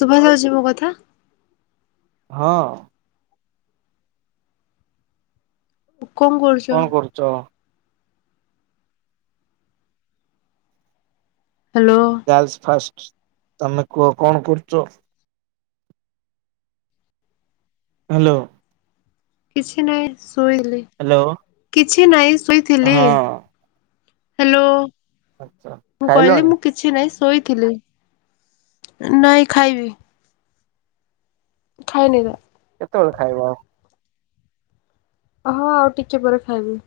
ଶୁଭା ଯାଉଛି ମୋ କଥା? ହଁ। କଣ କରୁଛ? କଣ କରୁଚ? ହ୍ୟାଲୋ ଗାଲ୍ସ୍ ଫାଷ୍ଟ ତମେ କୁହ କଣ କରୁଚ? ହାଲୋ। କିଛି ନାଇଁ ଶୋଇଥିଲି। କିଛି ନାଇଁ ଶୋଇଥିଲି। ହଁ ହାଲୋ, ଆଛା ମୁଁ କହିଲି ଖାଇଲଣି ମୁଁ କିଛି ନାହିଁ ଶୋଇଥିଲି। ନାଇଁ ଖାଇବି ଖାଇନି ତ। କେତେବେଳେ ଖାଇବ ଆଉ? ହଁ, ଆଉ ଟିକେ ପରେ ଖାଇବି।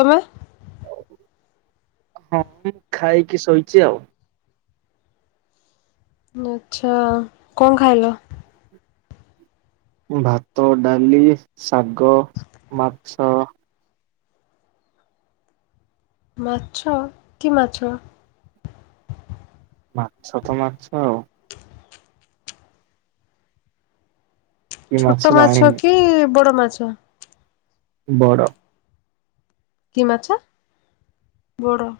ତମେ? ହଁ ମୁଁ ଖାଇକି ଶୋଇଛି ଆଉ। ଆଚ୍ଛା, କଣ ଖାଇଲ? ଭାତ, ଡାଲି, ଶାଗ, ମାଛ। ମାଛ, କି ମାଛ? ମାଛ ତ ମାଛ ଆଉ। କି ଛୋଟ ମାଛ ଜାଣିନି କି ବଡ ମାଛ? ବଡ଼। କି ମାଛ, ବଡ।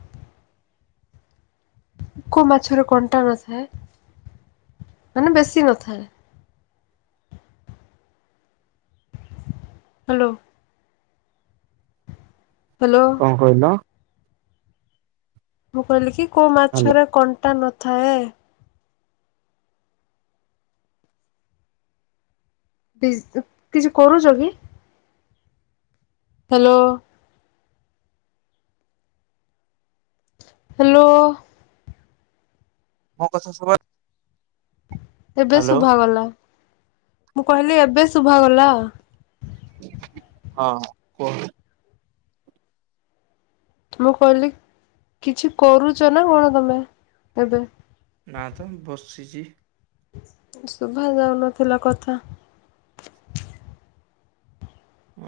କୋଉ ମାଛର କଣ୍ଟା ନଥାଏ ମାନେ ବେଶୀ ନଥାଏ? ହ୍ୟାଲୋ। ହ୍ୟାଲୋ କଣ କହିଲ? ମୁଁ କହିଲି କି କୋଉ ହ୍ୟାଲୋ ମାଛରେ କଣ୍ଟା ନଥାଏ? କିଛି କରୁଛ କି? ହ୍ୟାଲୋ। ହ୍ୟାଲୋ। ମୋ କଥା ଶୁଭା ଏବେ ହ୍ୟାଲୋ ଶୁଭା ଗଲା ମୁଁ କହିଲି ଏବେ ଶୁଭା ଗଲା। ହଁ କହ। ମୁଁ କହିଲି କିଛି କରୁଛ ନା କଣ ତମେ ଏବେ? ନା ତ ବସିଚି। ଶୁଭା ଯାଉନଥିଲା କଥା।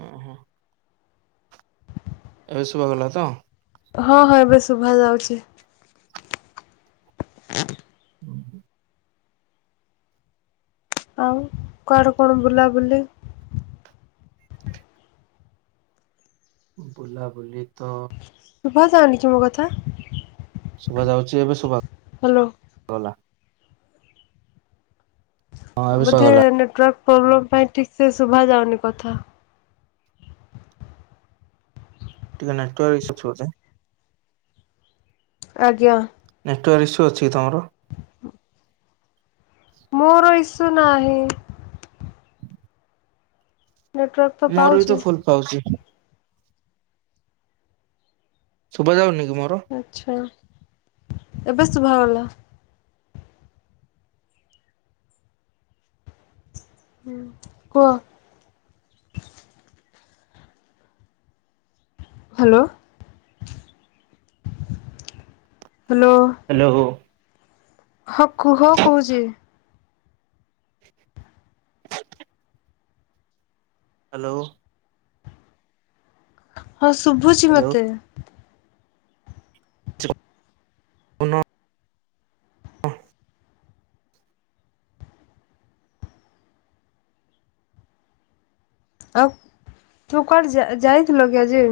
ଓ ହୋ। ଏବେ ଶୁଭା ଗଲା ତ? ହଁ ହଁ ଏବେ ଶୁଭା ଯାଉଛି। [unintelligible] ଆଉ କୁଆଡୁ କଣ ବୁଲାବୁଲି? ବୁଲାବୁଲି ତ ଶୁଭା ଯାଉନି କି ମୋ କଥା? ଶୁଭ ଯାଉଛି ଏବେ ଶୁଭା ହ୍ୟାଲୋ। ଗଲା। ହଁ ଏବେ ବୋଧେ ଶୁଭାଗଲା ନେଟୱର୍କ ପ୍ରୋବ୍ଲେମ ପାଇଁ ଠିକ ସେ ଶୁଭା ଯାଉନି କଥା। ଟିକେ ନେଟୱର୍କ ଈଶୁ ରହୁଛି। ଆଜ୍ଞା। ନେଟୱର୍କ ଇସୁ ଅଛି କି ତମର? ମୋର ଇସୁ ନାହିଁ। ନେଟୱାର୍କ ତ ମୋର ବି ପାଉଛି। ତ ଫୁଲ ପାଉଛି। ଶୁଭା ଯାଉନି? କି ମୋର? ଆଛା ଏବେ ଶୁଭା ଗଲା। ହୁଁ କୁହ। ହ୍ୟାଲୋ। ହ୍ୟାଲୋ। ହ କୁହ କହୁଛି। ହ୍ୟାଲୋ। ହଁ ଶୁଭୁଛି ହ୍ୟାଲୋ ମୋତେ। ଆଉ ତୁ କୁଆଡେ ଯା-ଯାଇଥିଲ କି ଆଜି?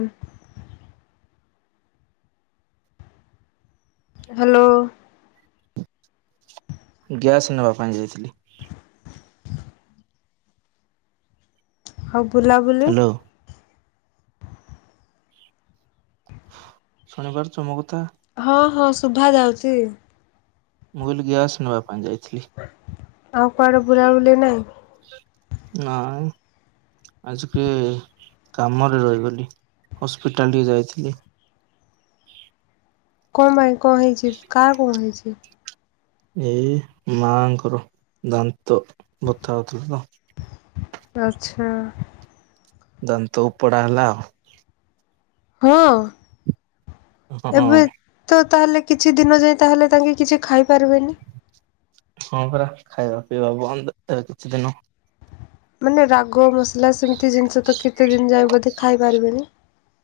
ହ୍ୟାଲୋ। ଗ୍ୟାସ୍ ନେବା ପାଇଁ ଯାଇଥିଲି। ଆଉ ବୁଲାବୁଲି? ହ୍ୟାଲୋ। ଶୁଣିପାରୁଛ ମୋ କଥା? ହଁ ହଁ ଶୁଭା ଯାଉଚି। ମୁଁ କହିଲି ଗ୍ୟାସ ନବା ପାଇଁ ଯାଇ ଆଉ କୁଆଡେ ବୁଲାବୁଲି ନାଇଁ। ନାଇଁ। ଆଜିକି କାମରେ ରହିଗଲି ହସ୍ପିଟାଲ ଟିକେ ଯାଇଥିଲି। କଣ ପାଇଁ କଣ ହେଇଚି କାହାର କଣ ହେଇଚି? ଏଇ ମାଆଙ୍କର ଦାନ୍ତ ବଥା ହଉଥିଲା ତ। ଆଚ୍ଛା! ଦାନ୍ତ ଉପଡା ହେଲା ଆଉ। ହଁ ହଁ ଏବେ ତ ତାହେଲେ କିଛି ଦିନ ଯାଏ ତାହେଲେ ତାଙ୍କେ କିଛି ଖାଇ ପାରିବେନି? ହଁ ପରା ଖାଇବା ପିଇବା ବନ୍ଦ, ଏ କିଛି ଦିନ। ମାନେ ରାଗ ମସଲା ସେମତି ଜିନଷ ତ କେତେ ଦିନ ଯାଏ ବୋଧେ ଖାଇ ପାରିବେନି?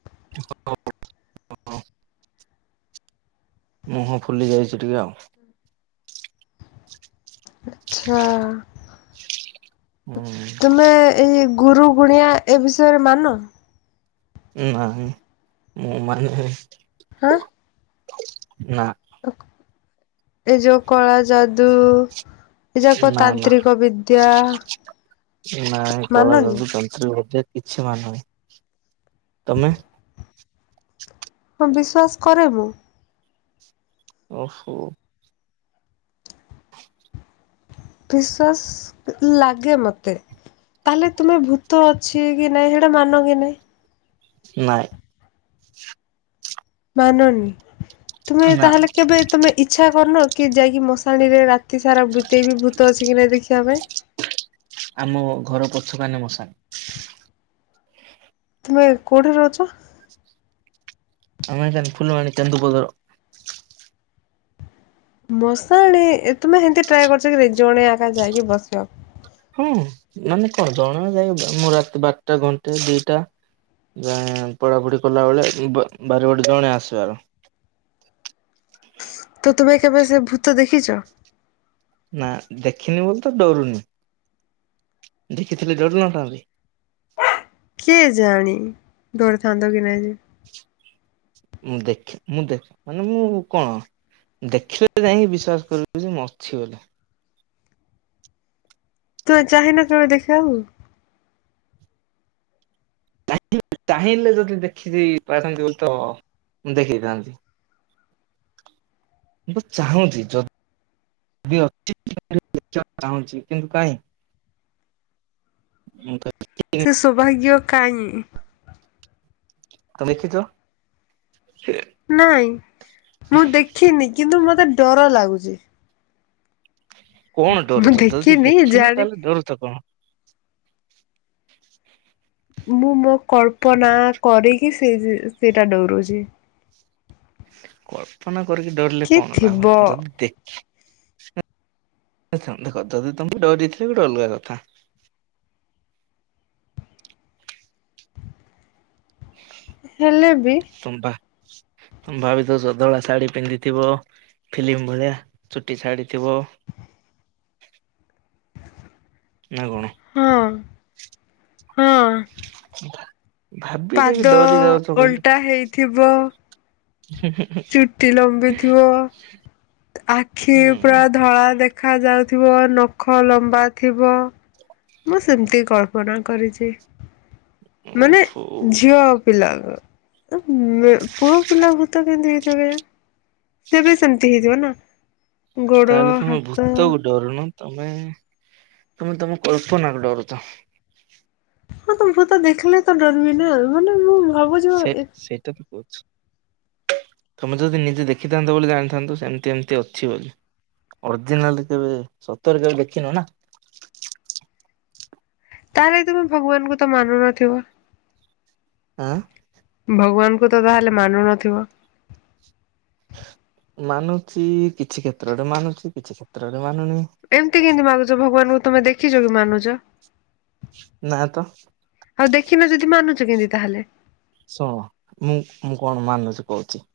[unintelligible] ହଁ। ମୁହଁ ଫୁଲି ଯାଇଛି ଟିକେ ଆଉ। ଆଚ୍ଛା! ହୁଁ ତୁମେ ଏଇ ଗୁରୁ ଗୁଣିଆ ଏ ବିଷୟରେ ମାନ? ନାଇଁ ମୁଁ ମାନେ ଆଁ। ନା। ଏ ଯୋଉ କଳା ଯାଦୁ ଏ ଯାକ ନା ତାନ୍ତ୍ରିକ ବିଦ୍ୟା। ନାଇ କଳା ମାନନି ଯାଦୁ ତାନ୍ତ୍ରିକ ବିଦ୍ୟା କିଛି ମାନୁନି ତମେ? ହଁ ବିଶ୍ୱାସ କରେ ମୁଁ। ଓହୋ! ବିଶ୍ୱାସ ଲାଗେ ମତେ। ତାହେଲେ ତୁମେ ଭୂତ ଅଛି କି ନାଇଁ ସେଇଟା ମାନ କି ନାହିଁ? ନାଇଁ। ମାନନି ତୁମେ ନା ତାହେଲେ କେବେ ତମେ ଇଛା କରିନ? କି ଯାଇକି ମଶାଣିରେ ରାତି ସାରା ବିତେଇ ବି ଭୂତ ଅଛି କି ନାଇଁ ଦେଖିବା ପାଇଁ? ଆମ ଘର ପଛ କାନେ ମଶାଣି। ତୁମେ କୋଉଠି ରହୁଛ? ଆମେ ଅଇଁଛା ଫୁଲବାଣୀ କେନ୍ଦୁ ପତର। ମଶାଣି ଏ ତୁମେ ସେମତି ଟ୍ରାଏ କରିଛ କି ନାଇଁ, ଜଣେ ଏକା ଯାଇକି ବସିବା। ହୁଁ ମାନେ କଣ ଜଣା ଯାଇ ମୁଁ ରାତି ବାରଟା, ଘଣ୍ଟେ, ଦିଟା। ଯାଏଁ ପଢାପଢି କଲାବେଳେ ବ ବାରି ବଟେ ଜଣେ ଆସିବାର। ତ ତୁମେ କେବେ ସେ ଭୂତ ଦେଖିଚ? ନା, ଦେଖିନି ବୋଲି ତ ଡରୁନି। ଦେଖିଥିଲେ ଡରି ନଥାନ୍ତି। କେଜାଣି ଡରିଥାନ୍ତ କି ନାଇଁ। ମୁଁ ଦେଖେ ମୁଁ ଦେ ମାନେ ମୁଁ କଣ ଦେଖିଲେ ତ ଯାଇକି ବିଶ୍ଵାସ କରିବି ଯେ ମୁଁ ଅଛି ବୋଲି। ତୁମେ ଚାହିଁନା କେବେ ଦେଖିବାକୁ? ଚାହିଁଲେ ଯଦି ଦେଇ ପାରିଥାନ୍ତି ବୋଲି ତ ଦେଖିଥାନ୍ତି। ମୁଁ ତ ଚାହୁଁଚି ଯ ଯଦି ଅଛି ଦେଖିବାକୁ ଚାହୁଁଛି କିନ୍ତୁ କାଇଁ ମୁଁ କ ସେ ସୌଭାଗ୍ୟ କାଇଁ। ତମେ ଦେଖିଚ? ନାଇଁ ମୁଁ ଦେଖିନି କିନ୍ତୁ ମତେ ଡର ଲାଗୁଛି। କଣ ମୁଁ ଡରୁଛ ଯଦି ଦେଖିନି ଦେଖିନୁ ଜାଣି ତାହେଲେ ଡରୁତ କଣ। ମୁଁ ମୋ କଳ୍ପନା କରିକି ସେ ସେଇଟା ଡରୁଛି। [inaudible] କଳ୍ପନା କରିକି ଡରିଲେ କିଏ କଣ ଲାଭ ଥିବ ଯଦି ଦେଖି କଥା ତମକୁ ଡରିଥିଲ ଗୋଟେ ଅଲଗା କଥା। ହେଲେ।। ବି ସୁଣୁପା ଭାବିଥ ସଧଳା ଶାଢ଼ୀ ପିନ୍ଧିଥିବ ଫିଲ୍ମ ଭଳିଆ ଚୁଟି ଶାଢ ଥିବ। ଉ। ନା କଣ? ହଁ ହଁ। ଭାବିନି କି ପାଦ ଡରି ଯାଉଛ ବୋଲି। ଓଲଟା ହେଇଥିବ ଚୁଟି ଲମ୍ବିଥିବ ଆଖି ହୁଁ ପୁରା ଧଳା। ଦେଖାଯାଉଥିବ ନଖ ଲମ୍ବା ଥିବ। ମୁଁ ସେମିତି କଳ୍ପନା କରିଛି। ମାନେ ଓହୋ ଝିଅ ପିଲା। ପୁଅ ପିଲା ଭୁତ କେମିତି ହେଇଥିବ କେଜାଣି ସିଏ ବି ସେମିତି ଦେଖି଼ ଥିବନା। ତାହେଲେ ତୁମେ ଭୂତକୁ ଡରୁନ। ତମେ ତମେ ତମ କଳ୍ପନା କୁ ଡରୁଚ। ହଁ ତ ମୁୁ ତ ଦେଖିଲ ତ ଡର ବି ନା ମାନେ ମୁ ସେ ସେଇଟା ତ କହୁଚି। ତମେ ଯଦି ନିଜେ ଦେଖିଥାନ୍ତ ବୋଲି ଜାଣିଥାନ୍ତୁ ସେମିତି ଏମିତି ଅଛି ବୋଲି। ଅରିଜିନାଲ କେବେ ସତରେ କେବେ ଦେଖିନୁ ନା? ତାହେଲେ ତୁମେ ଭଗବାନଙ୍କୁ ତ ମାନୁ ନଥିବ। ଆଁ। ଭଗବାନଙ୍କୁ ତ ତାହେଲେ ମାନୁ ନଥିବ? ମାନୁଛି କିଛି କ୍ଷେତ୍ରରେ ମାନୁଛି କିଛି କ୍ଷେତ୍ରରେ ମାନୁନି ଏମତି କେମତି ମାନୁଛ ଭଗବାନଙ୍କୁ ତମେ ଦେଖିଛ କି ମାନୁଛ। ନା ତ। ଆଉ ଦେଖିନ ଯଦି ମାନୁଛ କେମିତି ତାହେଲେ? ଶୁଣ ମୁଁ ମୁଁ କଣ ମାନୁଛି କହୁଛି।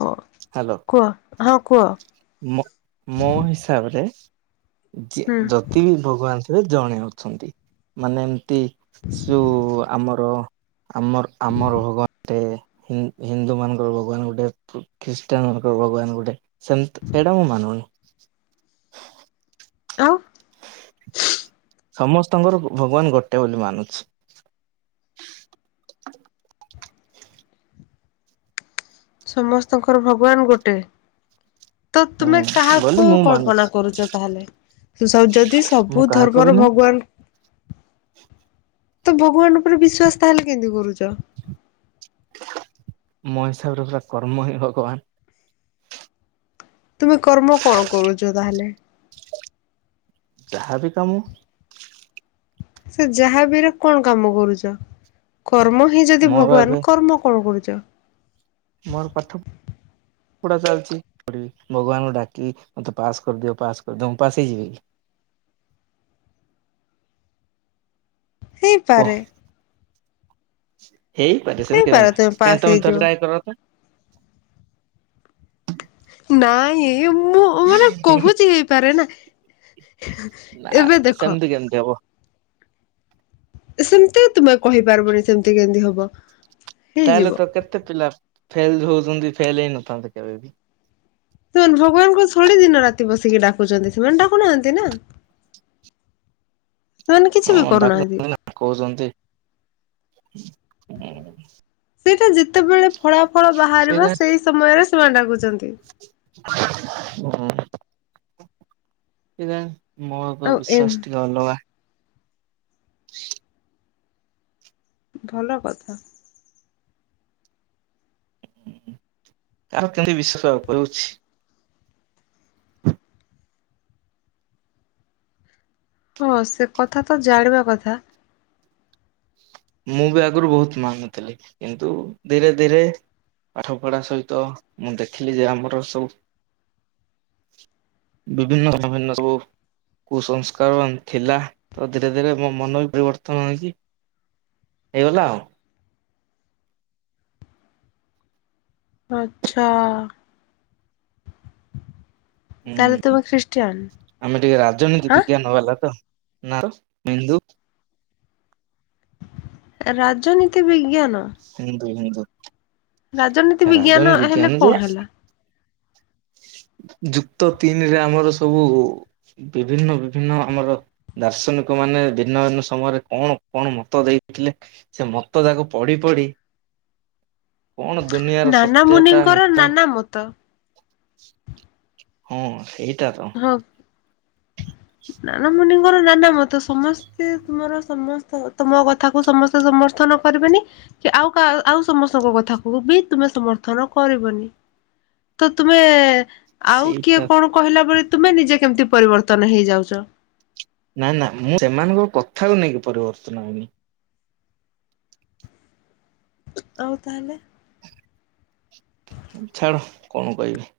ହଁ ହାଲୋ କୁହ ହଁ କୁହ ମୋ ହିସାବରେ ହୁଁ ଯଦି ବି ଭଗବାନ ଥିବବେ ଜଣେ ଅଛନ୍ତି ମାନେ ଯଉ ଆମର ଆମର ଆମର ଭଗବାନଟେ ହିନ୍ଦୁ ମାନଙ୍କର ଭଗବାନ ଗୋଟେ। ଖ୍ରୀଷ୍ଟାନ ଭଗବାନ ଗୋଟେ ସେମ ସେଇଟା ମୁଁ ମାନୁନି। ଆଉ। ସମସ୍ତଙ୍କର ଭଗବାନ ଗୋଟେ ବୋଲି ମାନୁଛି। ସମସ୍ତଙ୍କର ଭଗବାନ ଗୋଟେ। ତ ହୁଁ ତୁମେ ବୋଲି କାହାକୁ ମୁଁ ମାନୁଛି କଳ୍ପନା କରୁଛ ତାହେଲେ? ସୁସବୁ ଯଦି ମୁଁ ସବୁ କାହାକୁ ବି ଧର୍ମର ନାହିଁ ଭଗବାନ [unintelligible] ତ ଭଗବାନ ଉପରେ ବିଶ୍ୱାସ ତାହେଲେ କେମତି କରୁଛ? ମୋ ହିସାବରେ ପୁରା କର୍ମ ହିଁ ଭଗବାନ। ତୁମେ କର୍ମ କଣ କରୁଛ ତାହେଲେ? ଯାହା ବି କାମୁ ସେ ଯାହାବିରେ କଣ କାମ କରୁଛ? କର୍ମ ହିଁ ଯଦି ମୋର ଏବେ ଭଗବାନ କର୍ମ କଣ କରୁଛ? ମୋର ପାଠକ ପଢା ଚାଲିଛିି ଭଗବାନଙ୍କୁ ଡାକି ମତେ ପାସ୍ କରିଦିଅ ପାସ୍ କରିଦିଅ ମୁଁ ପାସ ହେ ଯିବି କି। କି? ହେଇପାରେ ହେଇପାରେ ସେମି କାଇହି ତମେ ଥର ଟ୍ରାଏ କର ତ। ନାଇଁ ମୁଁ ମାନେ କହୁଛି ହେଇପାରେ ନା ନା ଏବେ ନା ଦେଖ ସେମିତି କେମିତି ହବ ସେମିତି ତୁମେ କହିପାରିବନି ସେମିତି କେମିତି ହବ। ତାହେଲେ ହେଇଯିବ। ତ କେତେ ପିଲା ଫେଲ ହଉଛନ୍ତି ଫେଲ ହେଇନଥାନ୍ତେ କେବେ ବି। ସେମାନେ ଭଗବାନଙ୍କୁ ଶଳି ଦିନ ରାତି ବସିକି ଡାକୁଛନ୍ତି ସେମାନେ ଡାକୁନାହାନ୍ତି ନା। [inaudible] ସେମାନେ କିଛି ବି ହଁ କରୁନାହାନ୍ତି। ଡାକୁଛନ୍ତି ନା କହୁଛନ୍ତି। ସେଟା ଯେତେବେଳେ ଫଳା ଫଳ ବାହାରିବ କେଜାଣି ସେଇ ସମୟରେ ସେମାନେ ଡାକୁଛନ୍ତି। [unintelligible] କେଜାଣି ମୋର ତ ବିଶ୍ୱାସ ଆଉ ଏ ଟିକେ ଅଲଗା। [inaudible] ଭଲ କଥା। କାାର କେମତି ବିଶ୍ୱାସ କହୁଛି। ହଁ ସେ କଥା ତ ଜାଣିବା କଥା ମୁଁ ବି ଆଗରୁ ବହୁତ ମାନୁଥିଲି କିନ୍ତୁ ଧୀରେ ଧୀରେ ପାଠପଢା ସହିତ ମୁଁ ଦେଖିଲି ଯେ ଆମର ସବୁ ବିଭିନ୍ନଭିନ୍ନ ସବୁ କୁସଂସ୍କାର ଥିଲା ତ ଧୀରେ ଧୀରେ ମୋ ମନ ବି ପରିବର୍ତ୍ତନ ଆଣିଛି। ଏଇଗଲା ଆଉ। ଆଚ୍ଛା। ହୁଁ ତାହେଲେ ତୁମେ ଖ୍ରୀଷ୍ଟିଆନ ଆମେ ଟିକେ ରାଜନୀତି ହାଁ? ବିଜ୍ଞାନ ବାଲା ତ ନା ତ ବିନ୍ଦୁ ରାଜନୀତି ବିଜ୍ଞାନ ହିନ୍ଦୁ ହିନ୍ଦୁ ରାଜନୀତି ବିଜ୍ଞାନ ରାଜନୀତି ହେଲେ ବିଜ୍ଞାନ କଣ ଯେ ହେଲା? ଯୁକ୍ତ ତିନିରେ ଆମର ସବୁ ବିଭିନ୍ନ ବିଭିନ୍ନ ଆମର ଦାର୍ଶନିକ ମାନେ ଭିନ୍ନ ଭିନ୍ନ ସମୟରେ କଣ କଣ ମତ ଦେଇ ଥିଲେ ସେ ମତ ତାକୁ ପଢି ପଢି କଣ ଦୁନିଆର ନାନା ସତ୍ୟତା ମୁନିଙ୍କର ମିଥ ନାନା ମତ। ହଁ ସେଇଟା ତ। ହଁ [inaudible] ନାନା ମୁୁନିଙ୍କର ନାନା ମତ ସମସ୍ତେ ତୁମର ସମସ୍ତ ତମ କଥାକୁ ସମସ୍ତେ ସମସ୍ତେ ସମଥନ କରିବନି କି ଆଉ ଆଉ ସମସ୍ତଙ୍କ କଥାକୁ ବି ତୁମେ ସମର୍ଥନ କରିବନି। ତ ତୁମେ ଆଉ କିଏ ସେଇଟା କଣ କହିଲା ଭଳି ତୁମେ ନିଜେ କେମିତି ପରିବର୍ତ୍ତନ ହେଇଯାଉଛ। ନାଇ ନା ମୁଁ ସେମାନଙ୍କ କଥାକୁ ନେଇକି ପରିବର୍ତ୍ତନ ଆଇନି ଆଉ ତାହେଲେ? ଛାଡ କଣ କହିବି।